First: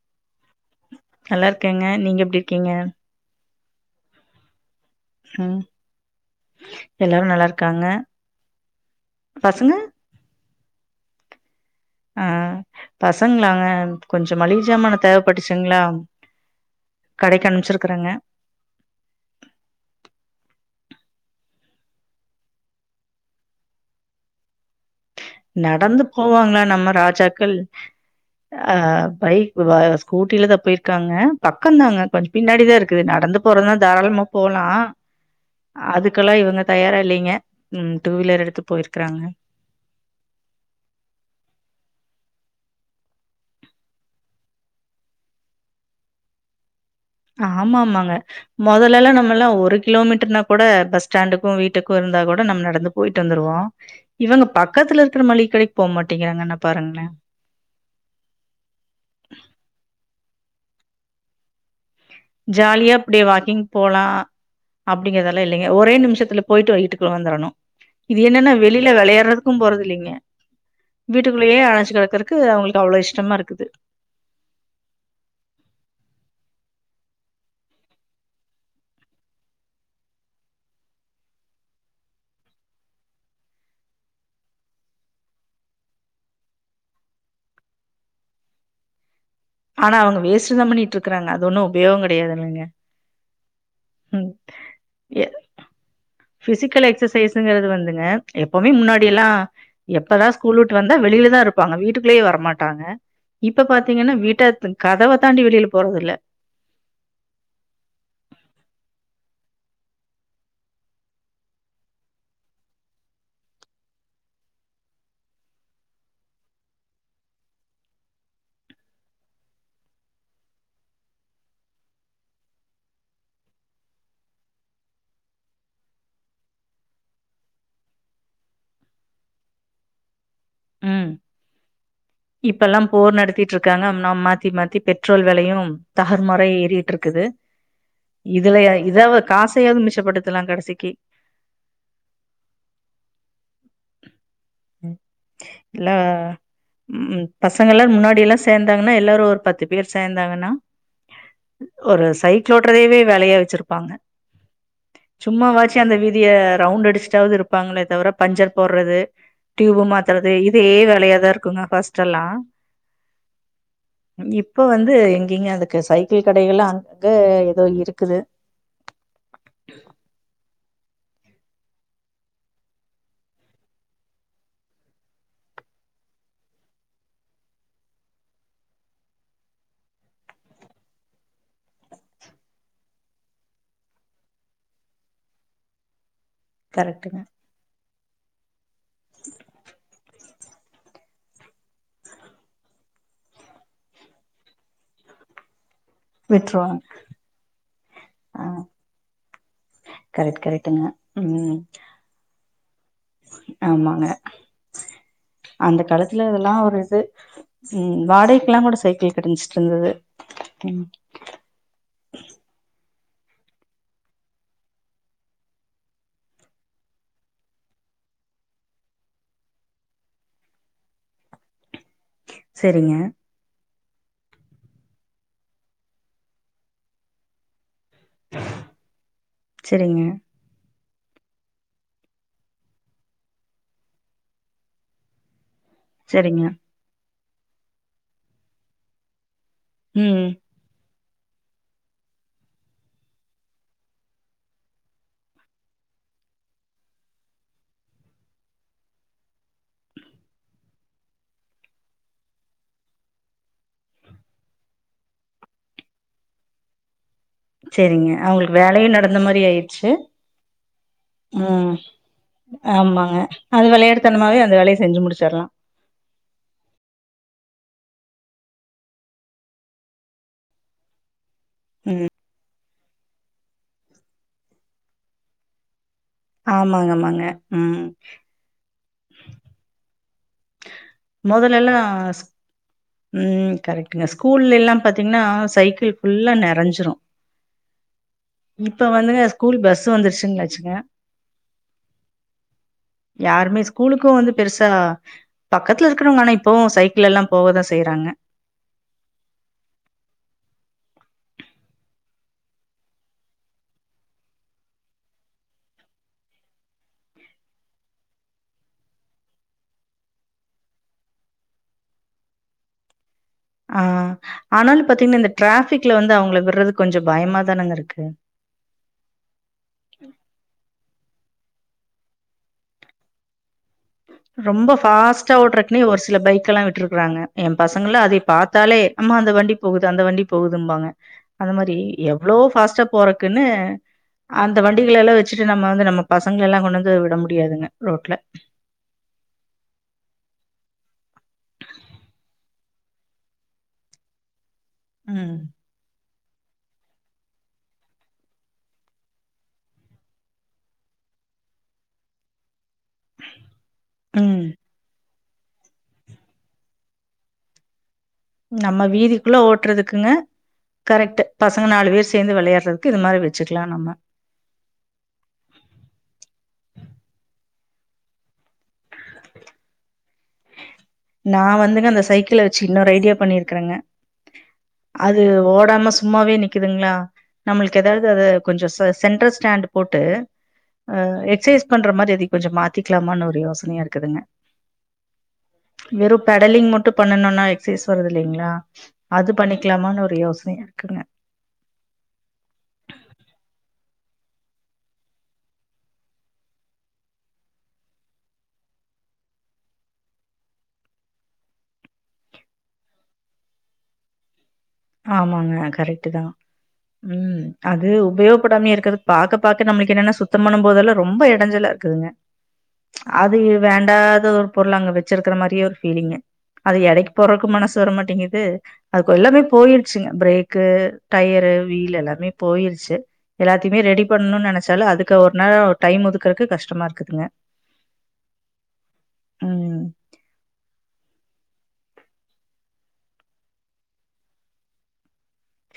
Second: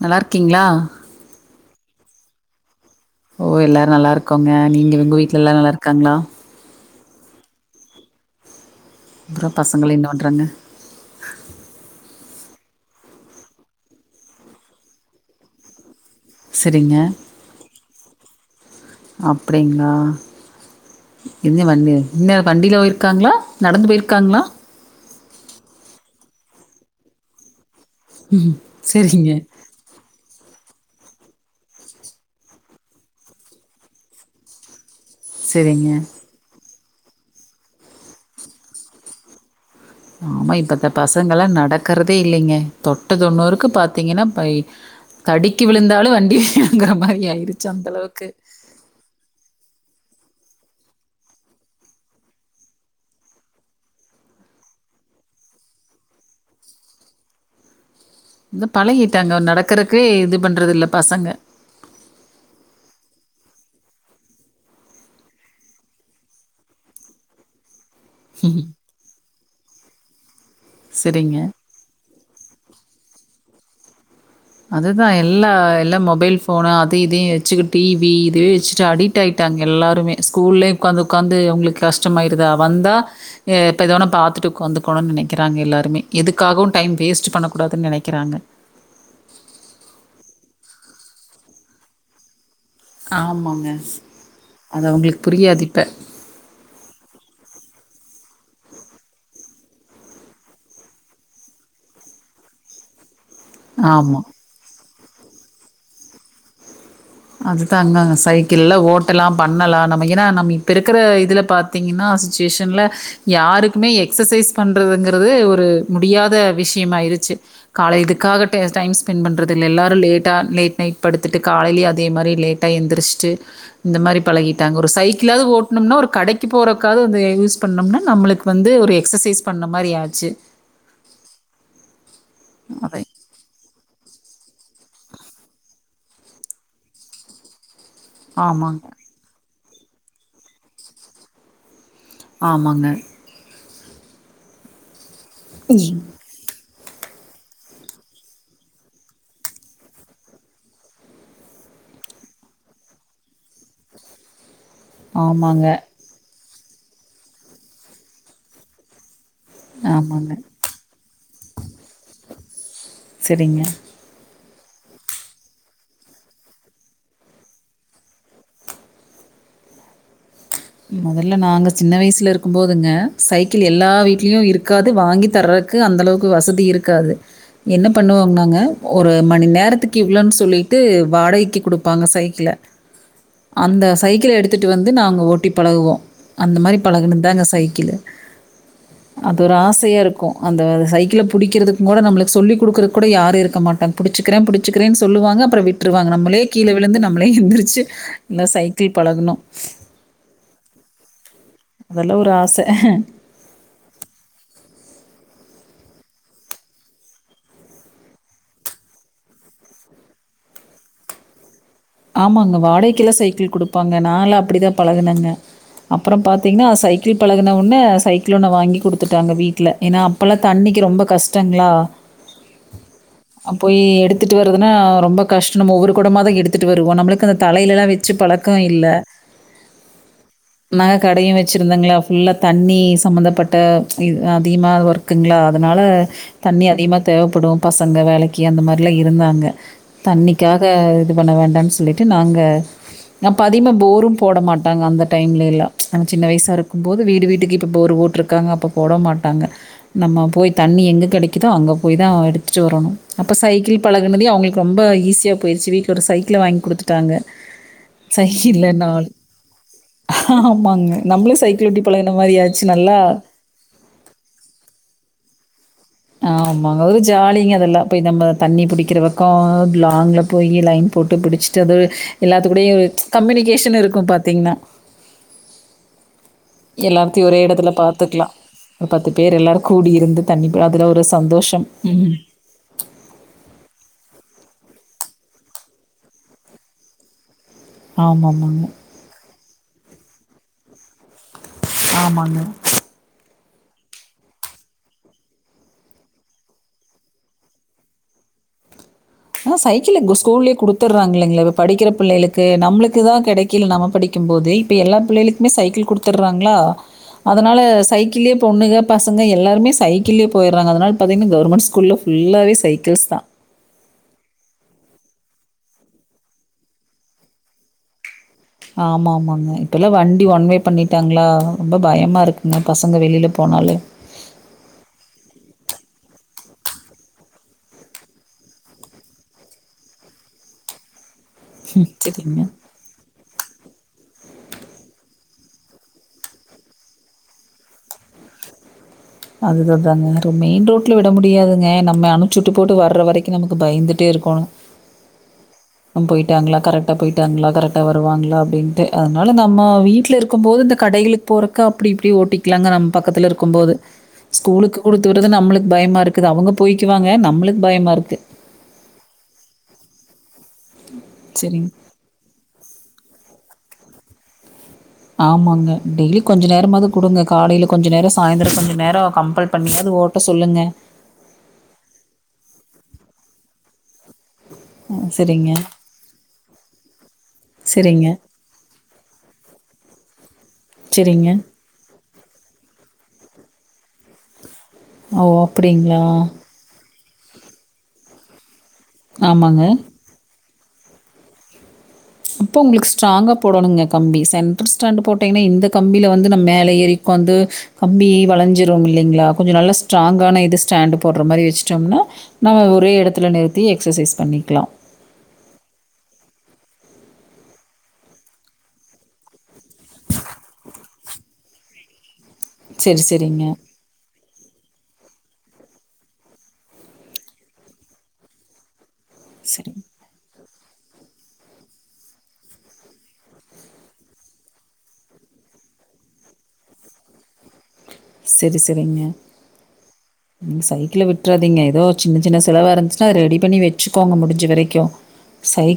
நல்லா இருக்கீங்களா நல்லா இருக்கேங்க நீங்க எப்டி இருக்கீங்க ஓ எல்லாரு நல்லா இருக்கோங்க நீங் இவங்க வீடல எல்லா ம் நல்லா இருக்காங்களா எல்லாரு நல்லா இருக்காங்க அப்றோ பசங்க பசங்கெல்லா என்ன பண்றாங்க ஆ பசங்களாங்க கொஞ்ச மளிக சாமான் தேவைப்பட்டுச்சிங்களா சரிங்க. கடைக்கு அனுமிச்சி இருக்காங்க அப்டிங்களா [unintelligible] இன்னு வண்டியில போயிருக்காங்களா நடந்து போயிருக்காங்களா நடந்து போவாங்களா நம்ம ராஜாக்கள் ம். அஹ சரிங்க, பைக் வேற ஸ்கூ டூவீலர்ல தா போயிருக்காங்க பக்கோ தாங்க கொஞ்சோ பின்னாடி தா இருக்கு நடந்து போறதுனா தாராளமா போகலா சரிங்க. அதுக்கெல்லா இவங்க தயாரா இல்லலைங்க உம் டூ வீலர் எடுத்து போயிருக்கறாங்க ஆமா இப்பத்த பசங்கள்லா நடக்கிறதே இல்லைங்க தொட்ட தொண்ணுருக்கு பாத்தீங்கன்னா ப தடிக்க விழுந்தாலு வண்டி வே ஆமா ஆமாங்க மொதல எல்லா நம்ம எல்லா ஒருகி கிலோமீட்டர்னா கூட பஸ் ஸ்டாண்டுக்கு வீட்டுக்கு இருந்தா கூட நம்ம போயிட்டு வந்திடுவோ இவங்க பக்கத்துல இருக்கிற மளிக கடைக்கு போக மாட்டேங்கிறாங்கன்ன பாருங்களேன் இந்த பழகிட்டாங்க நடக்கறதுக்கு இது பண்றது இல்ல பசங்க ஜாலியா அப்டியே வாக்கிங் போலா அப்டிங்கிறதெல்லா இல்லைங்க ஒரே நிமிஷத்துல போய்ட்டு வீட்டுக்குள்ள வந்துரணு இது என்னன்னா வெளியில வெளையார்றது க்கும் போறதில்லைங்க சரிங்க. வீட்டுக்குள்ளயே அடஞ்சு கெடக்குறக் க்கு அவ்ங்களுக்கு அவ்ளோ இஷ்டமா இருக்குது அதுதா எல்லா எல்லா மொபைல் ஃபோனு அது இதையு வெச்சிக்கிட் டீவி இதுவே வெச்சிட்டு அடிக்ட் ஆயிட்டாங்க எல்லாருமே ஸ்கூல்லயே உக்காந்து உக்காந்து அவ்ங்களுக்கு கஷ்டமாயிருதா வந்தா ய இப்ப எதா ஒன்ன பாத்துட்டு உக்காந்துக்குணுன் நெனைக்கிறாங்க எல்லாருமே எதுக்காகவு டைம் வேஸ்ட்டு பண்ணக் கூடாதுன் நெனைக்கிறாங்க ஆனா அவ்ங்க வேஸ்ட்டு தா பண்ணியிட்ருக்காங்க அது ஒன்னு உபயோகங் கடையாதுல்லங்க ஆமாங்க அது அவ்ங்களுக்கு புரியாது இப்ப எப்பவ்மே முன்னாடியெல்லா எப்பதா ஸ்கூல் உட்டு வந்தா வெளியிலதா இருப்பாங்க வீட்டுக்குள்ளயே வரமாட்டாங்க இப்ப பாத்தீங்கன்னா ஆமா. வீட் கதவ தாண்டி வெளியில போறதில்ல அதுதாங்க சைக்கிள்ல ஓட்டலாம் பண்ணலா நம்ம ஏன்னா நம்ம இப்ப இருக்குற இதுல பாத்தீங்கன்னா சிச்சுவேஷன்ல யாருக்குமே எக்சசைஸ் பண்றதுங்குறது ஒரு முடியாத விஷியமாயிருச்சி கால இதுக்காக டெ டைம் ஸ்பெண்ட் பண்றதில்ல எல்லாரு லேட்டா லேட் நைட் படுத்துட்டு காலையிலேயே அ தே மாரி லேட்டா எந்திரிச்ட்டு இந்த மாரி பழகிட்டாங்க ஒரு சைக்கிளாவ்து ஓட்னொம்னா ஒரு கடக்கி போறக்காவ்து வந்து அ யூஸ் பண்ணோம்னா நம்மளுக்கு வந்து ஒரு எக்ஸசைஸ் பண்ண மாரி ஆச்சு ம் இப்ப எல்லா அதை போர் நடத்திட்டு இருக்காங்க நம்ம மாத்தி மாத்தி பெட்ரோல் வெலையு தாருமாறா ஏறிட்டு இருக்குது இதுல ய ஆமாங்க. இதாவ காசு யாவது மிச்ச படுத்தலாம் கடைசிக்கி ஆமாங்க ம் இல்ல ம். ம் பசங்க எல்லா முன்னாடியெல்லா சேந்தாங்கனா எல்லாரு ஒரு பத்து பேர் சேந்தாங்கனா ஒரு சைக்கிள் ஓட்றதயவே வேலையா வச்சிருப்பாங்க ஆமாங்க, சும்மாவாச்சு அந்த வீதிய ரவுண்ட் அடிச்சுட்டாவது இருப்பாங்களே தவர பஞ்சர் போட்றது டியூப் ஆமாங்க. மாத்துறது இதே வேலையாதா இருக் குங்க ஃபர்ஸ்ட்டெல்லா செரிங்க இப்ப வந்து எங்கிங்க அதுக்கு சைக்கிள் கடைகளா அங்கங்க ஏதோ இருக்குது மொதல்ல நாங்க சின்ன வயசுல இருக்கும் போதுங்க சைக்கிள் எல்லா வீட்லயு இருக்காது வாங்கி தர்றதுக்கு அந்த அளவுக்கு வசதி இருக்காது என்ன பண்ணுவோங் நாங்க ஒரு மணி நேரத்துக்கு இவ்ளோன்னு சொல்லிட்டு வாடகைக்கு குடுப்பாங்க சைக்கிள, அந்த சைக்கிள எடுத்துட்டு வந்து நாங்க ஓட்டி பழகுவோ அந்த மாரி கரெக்ட்டுங்க பழகுணுத்தாங்க சைக்கிளு அது ஒரு ஆசையா இருக்கு அந்த சைக்கிள புடிக்கிறதுக்குங் கூட நம்ளுக்கு சொல்லிக் குடுக்குறக் கூட யாரு இருக்க மாட்டாங்க புடிச்சிக்கிற பிடிச்சிக்கிறேன் சொல்லுவாங்க அப்றொ விட் ட்ருவாங்க நம்மளே கீழ விட்ருவாங்க விழுந்து நம்மளே எந்த்ரிச்சி ஆ த சைக்கிள் பழகணு கரெக்ட் கரெக்ட்டுங்க ம் அதுல ஒரு ஆச ஆமாங்க அந்த காலத்துல அதெல்லா ஒரு இது ம் வாடகைக்குலா கூட சைக்கிள் கடைஞ்சுட்டு இருந்தது உம் ஆமாங்க வாடக்கிளா சைக்கிள் குடுப்பாங்க நால அப்டிதா பழகுனங்க அப்பறோ பாத்தீங்கன்னா சைக்கிள் பழகன உன்னே சைக்கிள் ஒண்ண வாங்கி குடுத்துட்டாங்க வீட்ல ஏன்னா அப்பல்லா தண்ணிக்கிரொம்ப கஷ்டங்களா செரிங்க அப்போயே எடுத்துட்டு வரதுனா ரொம்ப கஷ்டோ நம்ம ஒவ்வொரு கொடமா தா எடுத் ட்டு வருவோம் நம்மளுக்கு அந்த தலையிலலா வச் ச்சு பழக்க இல்ல செரிங்க நா கடையும் வச்சுருந்தாங்களா ஃபுல்லா தண்ணி சம்மந்தப்பட்ட இது அதிகமா ஒர்க்குங்களா அதனால செரிங்க தண்ணி அதிகமா தேவைப்படு பசங்க வேலைக்கு அந்த மாரிலா இருந்தாங்க ம் தண்ணிக்காக இது பண்ண வேண்டானு சொல்லிட்டு நாங்க அப்போ அதிகமாக போரும் போட மாட்டாங்க அந்த டைம்லலா நாங்க சின்ன வயசா இருக்கும் போது வீடு வீட்டுக்கு இப்போ போர் போட்ருக்காங்க அப்போ போட மாட்டாங்க நம்ம போய் தண்ணி எங்க கெடைக்கக்குதோ அங்க போய் தா எடுத்துட்டு வரணு அப்போ சைக்கிள் பழகனதையும் அவ்ங்களுக்கு ரொம்ப ஈஸியாக போய்டுச்சு வீட் ஒரு சைக்கிள வாங் குடுத்துட்டாங்க செரிங்க அவ்ங்களுக்கு சைக்கிள்ல வேலையு நடந்த மாரி ஆயிடுச்சு ஆமாங்க. நம்மளும் சைக்கிள் உம் ஓட்டி பழகுன மாரி ஆச்சு. நல்லா ஆமாங்க அது வெளயாட்டுத்தனமாவே அந்த வேலைய செஞ்சு முடிச் சரலா ஆமாங்க ஒரு ஜாலிங்க அதெல்லா போய் நம்ம தண்ணி புடிக்கிற பக்கம் லாங்ல போயி லைன் போட்டு புடிச் சது எல்லாத்து கூடயு கம்யூனிகேஷன் இருக்கு பாத்தீங்கன்னா ஆமாங்க ஆமாங்க எல்லாரத்தியு ஒரே எடத்துல ம் பாத்துக்கலா ஒரு பத்து பேர் எல்லாரு கூடி இருந்து தண்ணி ப அதுல ஒரு சந்தோஷ உம் உம் கரெட்டுங்க ஸ்கூல்ல எல்லாம் பாத்தீங்கன்னா சைக்கிள் ஃபுல்லா நெறஞ்சிரு ஆமாமாங்க. இப்ப வந்துங்க ஸ்கூல் பஸ் பஸ்ஸு வந்துருச்சுங்களாச்சுங்க ஆமாங்க யாருமே ஸ்கூலுக்கு வந்து பெருசா யாருமே ஸ்கூலுக்குப் வந்து பெருசா பக்கத்துல இருக்கிறவங்க ஆனா இப்போவு சைக்கிள எல்லா போக தா செயறாங்க ஆஹ் சைக்கிள் ஸ்கூல்லயே குடுத்துடுறாங்க இல்லலைங்களா இப்ப படிக்கிற பிள்ளைகளுக்கு நம்மளுக்கு தா கெடைக்கல நம்ம படிக்கு போது இப்ப எல்லா பிள்ளைகளுக்குமே சைக்கிள் குடுதறாங்களா அதனால சைக்கிள்யே பொண்ணுங்க பசங்க எல்லாருமே சைக்கிள்யே போய்டுறாங்க அதனால பாத்தீங்கன்னா கவர்ர்மெண்ட் ஸ்கூல்ல ஃபுல்லாவே சைக்கிள்ஸ் தா ஆஹ் ஆனால பாத்தீங்கன்னா இந்த டிராஃபிக்ல வந்து அவ்ங்க விட்ரது கொஞ்சோ பயமாதானுங்க இருக்கு ஆமா ஆமாங்க இப்ப எல்லா வண்டி ஒண்வே பண்ணிட்டா ங்களா ரொம்ப பயமா இருக்குங்க பசங்க வெளியில போனாலே ரொம்ப ஃபாஸ்ட்டா ஓட்றக்குன்னே ஒரு சில பைக் எல்லா விட்டுருக்கறாங்க என் பசங்கல்லா அதை பாத்தாலே அம்மா அந்த வண்டி போகுது அந்த வண்டி போகுதும்பாங்க அந்த மாரி ம், எவ்வளோ சரிங்க. ஃபஸ்டா போறக் இருக்குனு அந்த வண்டிகள எல்லா வச்சுட்டு நம்ம வந்து நம்ம பசங்க எல்லா கொண்டு வந்து விட முடியாதுங்க ரோட்ல அதுத தாங்க மெயின் ரோடல விட முடியாதுங்க நம்ம அனுச்சிட்டு போட்டு வர்ற வரைக்கு நமக்கு பயந்துட்டே இருக்கோணு ம் ம் போயிட்டாங்களா கரெக்டாக போயிட்டாங்களா கரெக்டாக வருவாங்களா அப்டின்ட்டு அதனால நம்ம வீட்டில இருக்கும்போது இந்த கடைகளுக்கு போறக்க அப்டி இப்டி ஓட்டிக்கலாங்க நம்ம பக்கத்துல இருக்கு போது ம் ஸ்கூலக்கு குடுத் துறது நம்மளுக் பயமா இருக்குது அவுங்க போய்க்குவாங்க நம்மளுக் பயமா இருக்கு நம்ம வீதிக்குள்ள ஓட்றதுக்குங்க கரெக்ட்டு பசங்க சரிங்க. நாலு பேர் சேந்து விளையார்றதுக்கு இது மாரி வெ ச்சுக்லா நம்ம ஆமாங்க டெய்லி கொஞ்ச நேரமாவ்து குடுங்க காலைல கொஞ்ச நேரொ சாய்ந்தரொ கொஞ்ச நேரொ கம்ப்பல் பண்ணியாவ்து ஓட்ட சொல்லுங்க நா வந்துங்க அந்த சைக்கிள வெச்சி இன்னொரு ஐடியா பண்ணிருக்குறங்க அ அது சரிங்க. ஓடாம சும்மாவே நிக்கிதுங்ளா நம்மளுக்கு சரிங்க. ஏதாவ்து அத கொஞ்சொ ச சென்ட்ர ஸ்டாண்டு போட்டு ஆ சரிங்க. எக்சைஸ் பண்ற மாரி அதி கொஞ்சொ மாத்திக்லாமான்னு ஒ ரே யோசனையா இருக்குதுங்க ஓ! அப்படிங்களா? வெறு பெடலிங் மட்டு பண்ணுனோனா எக்ஸைஸ் வருது இல்லைங்ளா அது ஆமாங்க. பண்ணிக்லாமான்னு ஒரு யோச னையாருக்குங்க அப்போ உங்களுக்கு ஸ்ட்ராங்க போடணுங்க கம்பி சென்ட்ர் ஸ்டாண்டு போட்டீங்கன்னா இந்த கம்பில வந்து நம் மேல ஏரி உக்காந்து கம்பி வளைஞ்சிரு இல்லைங்ளா கொஞ்சொ நல்லா ஸ்ட்ராங்கான இது ஸ்டாண்டு போட்ற மாரி வெச்சுட்டோம்னா நம்ம ஒரே எடத்துல நிறுத்தி எக்ஸசைஸ் பண்ணிக்லா ஆமாங்க கரெக்ட்டுதா ம் அது உபயோகப்படாமயே இருக்றத் பாக்க பாக்க நம்ளுக் என்னன்னா சுத்தம் பண்ணம் போதெல்லா ரொம்ப எடஞ்சல இருக்குதுங்க சரி, அது சரிங்க. வேண்டாத ஒரு பொருள் அங்க வச் ச்சிருக்குற மாரியே ஒரு ஃபீலிங்கு அத எடைக்கி போறக்கு மனசு வர மாட்டேங்கிது அதுக்கு எல்லாமே சரி. போயிருச்சுங்க ப்ரேக் கு டயரு வீல் எல்லாமே போயிருச்சு எல்லாத்தைய்மே ரெடி பண்ணணுன் நெனச்சாலு அதுக்கு ஒரு நாளு டைம் ஒதுக்குறக்கு கஷ்டமா இருக்குதுங்க செரி செரிங்க ம் நீங்க சைக்கிள விட்றாதீங்க ஏதோ சின்னச் சின்ன செலவா இருந்துச்சுனா அத ரெடி பண்ணி வெச்சுக்கோங்க முடிஞ்ச வரைக்கு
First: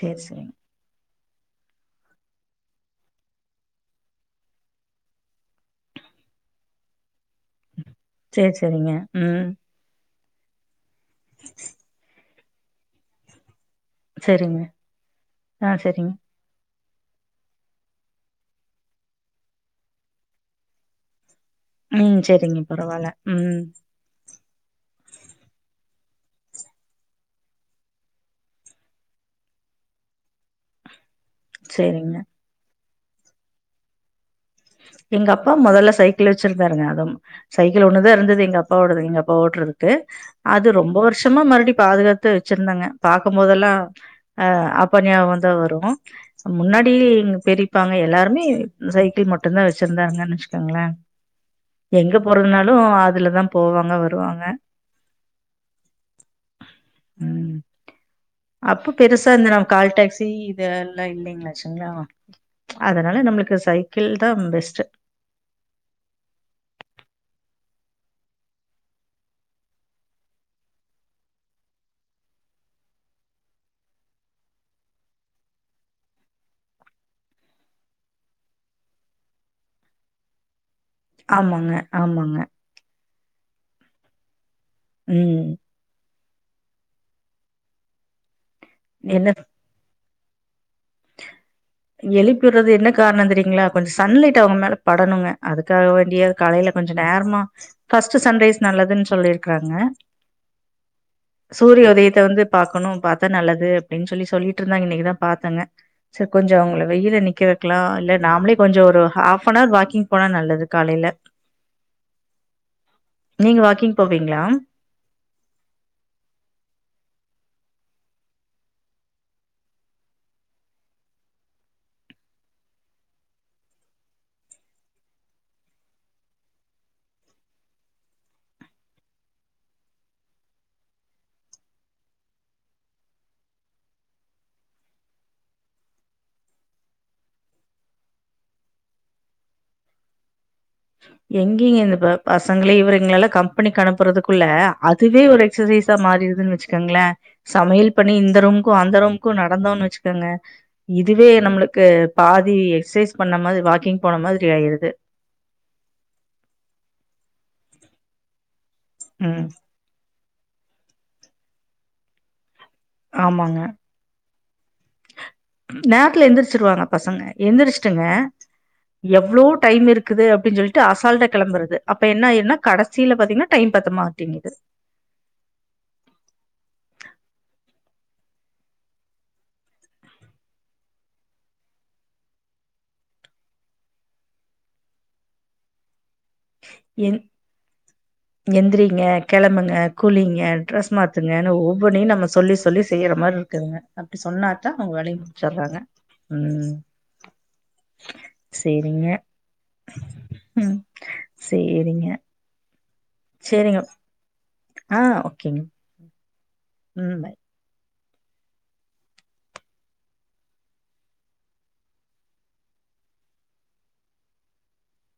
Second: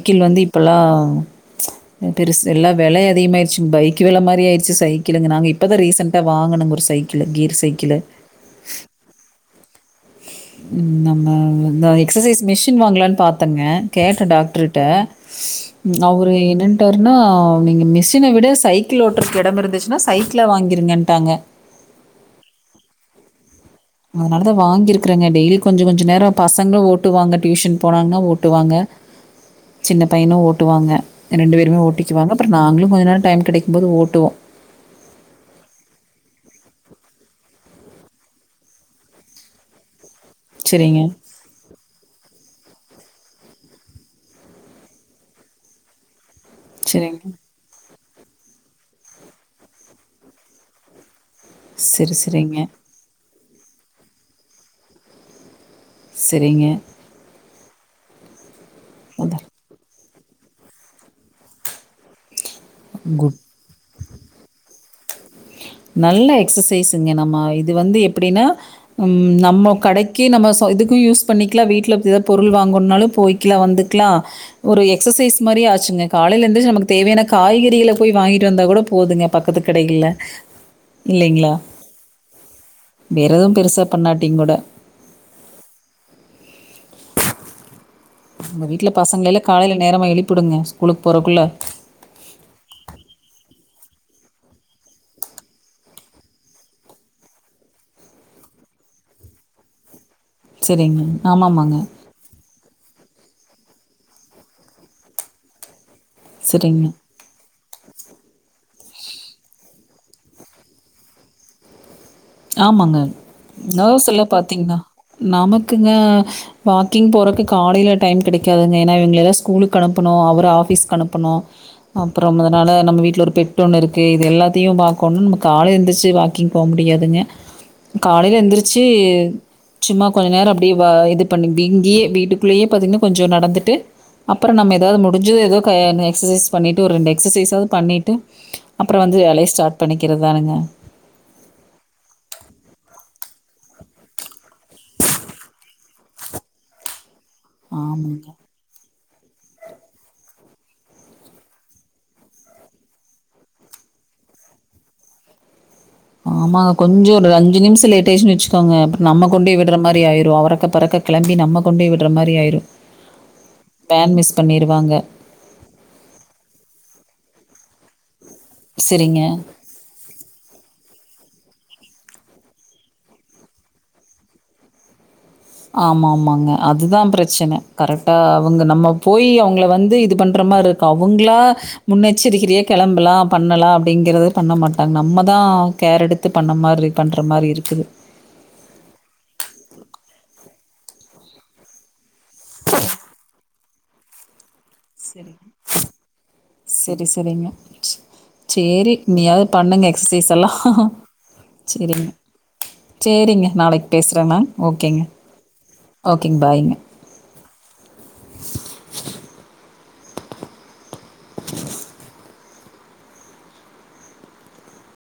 சேரி வந்து சேரிங்க இப்பொல்லா பெருசு எல்லா வெலை அதிகமாய்ருச்சிங் பைக்கு வெல மாரி ஆய்ருச்சு சைக்கிளுங்க நாங்க இப்பதா ரீசண்ட்டா வாங்குனொங்க ஒரு சைக்கிளு கீர் சைக் சேர் சேரிங்க ம் ம் நம்ம இந்த எக்சசைஸ் மிஷின் வாங்லான் பாத்தங்க கேட்ட சேரிங்க டாக்ட்ருட்ட ஆ ம் சேரிங்க அவ்ரு என்னன் டோர்ன்னோ நீங்க மிஷின விட சைக்கிள் ஓட்றக்கு எடம் இருந்துச்னா சைக்கிள வாங்கிருங்கன்ட்டாங்க ம் செரிங்க பரவால்ல ம் அதனாலதா வாங்கிருக்குறங்க டெய்லி கொஞ்ச கொஞ்ச நேரோ பசங்ளு ஓட்டுவாங்க டியூஷன் போனாங்னா ஓட்டுவாங்க சின்ன பையனு ஓட்டுவாங்க எ ரெண்டு பேருமே சேரிங்க ஓட்டிக்குவாங்க அப்புற நாங்ளு மொஜ நேர டைம் கெடைக்ம்போது ஓட்டுவோ எங்க அப்பா மொதல்ல சைக்கிள் வச்சிருந்தாருங்க அதும் சைக்கிள் ஒன்னுதா இருந்துது எங்க அப்பா ஓடது எங்க அப்பா ஓட்றதுக்கு அது ரொம்ப சரிங்க. வர்ஷமா மறுவ்டி பாதுகாத்து வச்சிருந்தங்க பாக்கும்போதெல்லா அ அப்பா ஞாவ்கந்தா வரு சம் முன்னாடி சரிங்க. எங் பெரிப்பாங் அ எல்லார்மி சைக்கிள் மட் டுந்தா வெச்சிருந்தாங்கன் வெச்சுக்கங்ளே சரி, எங்க சரிங்க. போறதுனாலு அதுலதா போவாங்க வருவாங்க செரிங்க அப்பொ பெருசா இந்த நம் கால் டேக்ஸ் டி இத எல்லா இல்லைங்லே செங்லா அதனால குட். நம்ளுக்கு சைக் கிள் தம் பெஸ்ட்டு நல்ல எக்சசைஸுங்க நம்ம இது வந்து எப்டின்னா ம் நம்ம கடைக்கு நம்ம சொ இதுக்கு யூஸ் பண்ணிக்லா வீட்ல எதா பொருள் வாங்கொன்னாலு போய்கிலா வந்துக்லா ஒரு எக்சசைஸ் மாரி ஆச்சுங்க காலைல எந்துச்சு நமக்கு தேவையான காய்கறிகள போய் வாங்கிட்டு வந்தா கூட போதுங்க பக்கத்து கடைகள்ல ஆமாங்க ஆமாங்க வேறெதும் பெருசா பண்ணாட்டிங் கூட உம் எங்க வீட்ல பசங்கலைல்லா காலையில நேரமா எழுப் புடுங்க எழுப்விட்றது என்ன காரணொ தெரியுங்ளா கொஞ்ச சன்லைட் அவங்க மேல படணுங்க அதுக்காக வேண்டியாது காலையில கொஞ்ச நேரமா ஃபர்ஸ்ட்டு சன்ரைஸ் நல்லதுன் சொல்லிர்க்றாங்க சரிங்க. ஆமாமாங்க. சூரிய உதயத்த வந்து பாக்கணும் பாத்தா நல்லது அப்டின் சொல்லி சொல்லிட்ருந்தாங்க இன்னைக்குதா பாத்தங்க சர் கொஞ்சொ அவங்கள சரிங்க. வெயில நிக்க க்லாம் இல்ல நாமளே கொஞ்சொ ஒரு ஹாஃப்பனர் வாக்கிங் போனா நல்லது காலையில ஆமாங்க நீங்க வாக்கிங் நாஸ்ஸெல்லா போவீங்களா பாத்திங்னா நமக்குங்க வாக்கிங் போறக்கு காலைல டைம் கெடைக்காதுங்க ஏனா இவங்களைலா ஸ்கூலுக்கு அனுப்பணு அவர் ஆஃபீஸ்கு அனுப்பணு அப்றம் அதனால நம்ம வீட்டில் ஒரு பெட் ஒன்னு இருக்கு இது எல்லாத்தையு பாக்கோனு நம்ம காலை எந்திச்சி வாக்கிங் போ முடியாதுங்க காலைல எந்திரிச்சி சும்மா கொஞ்ச நேரோ அப்டியே வ இது பண்ணி இங்கியே வீட்டுக்குள்ளயே பாத்திங்னா கொஞ்சொ நடந்துட்டு அப்பறொ நம்ம ஏதாவது முடிஞ்சது ஏதோ க எக்சசைஸ் பண்ணிட்டு ஒரு ரெண்டு எக்சசைஸாவது பண்ணிட்டு அப்றொ வந்து வேலைய ஸ்டார்ட் பண்ணிக்கிறதானுங்க எங்கெங்க இந்த ப பசங்களையு இவருங்களைலா கம்பெனிக்கு அனுப்புறதுக்குள்ள அதுவே ஒரு எக்சசைஸா மாறிடுதுன் வச்சிக்கேங்ளே சமையல் பண்ணி ஆமாங்க. இந்த ரூம்க்கு அந்த ரூம்க் கு நடந்தோன் வச்சிக்கோங்க இதுவே நம்ளுக்கு பாதி எக்சைஸ் பண்ண மாதி வாக்கிங் போன மாதிரி ஆயிருது ஆமாங்க கொஞ்சொ ஒரு அஞ்சு நிமிஷொ லேட் ஆய்டுச்சின் வச்சு தோங்க நம்ம ம் கொண்டி விட்ற மாரி ஆயிர் று அரக்க பறக்க கிளம்பி நம்ம கொண்டி விட்ற மாரி ஆய்ரு ஆமாங்க பண்ணிரு நேரத்ல எந்திரிச்சிருவாங்க பசங்க எந்திரிச்சிட்டுங்க சரிங்க. எவ்ளோ டைம் இருக்குது அப்டின் சொல்லிட்டு அசால்டா கெளம்புறது அப்ப என்ன ஆயிருனா கடைசில பாத்திங்னா டைம் பத்த மாட்டேங்குது ஆமா ஆமாங்க அதுதா பிரச்சன கரெக்டா அவங்க நம்ம போய் அவங்ள வந்து இது பண்ற மாரிருக்கு அவங்ளா முன்னெச்சரிக்ரியா கெளம்பலா பண்ணலா அப்டிங்றது பண்ண மாட்டாங் நம்மதா கேர் எடுத் து பண்ண மார்ரி பண்ற எந் மாரி இருக்குது எந்திரிங்க கெளம்புங்க குளிங்க ட்ரெஸ் மாத்துங்கன்னு ஒவ்வொனும் நம்ம சொல்லி சொல்லி செய்கிற மாரி இருக்குதுங்க அப்படி சொன்னா செரி செரி செரிங்க, சேரி சேரிங்க நீாயாவது பண்ணுங்க எக்சசைஸ் எல்லா ம் சேரிங்க. செரிங்க சேரிங்க, நாளைக்கு பேசுற மேம். ஆ ஓகேங் க்பாய்ங்க.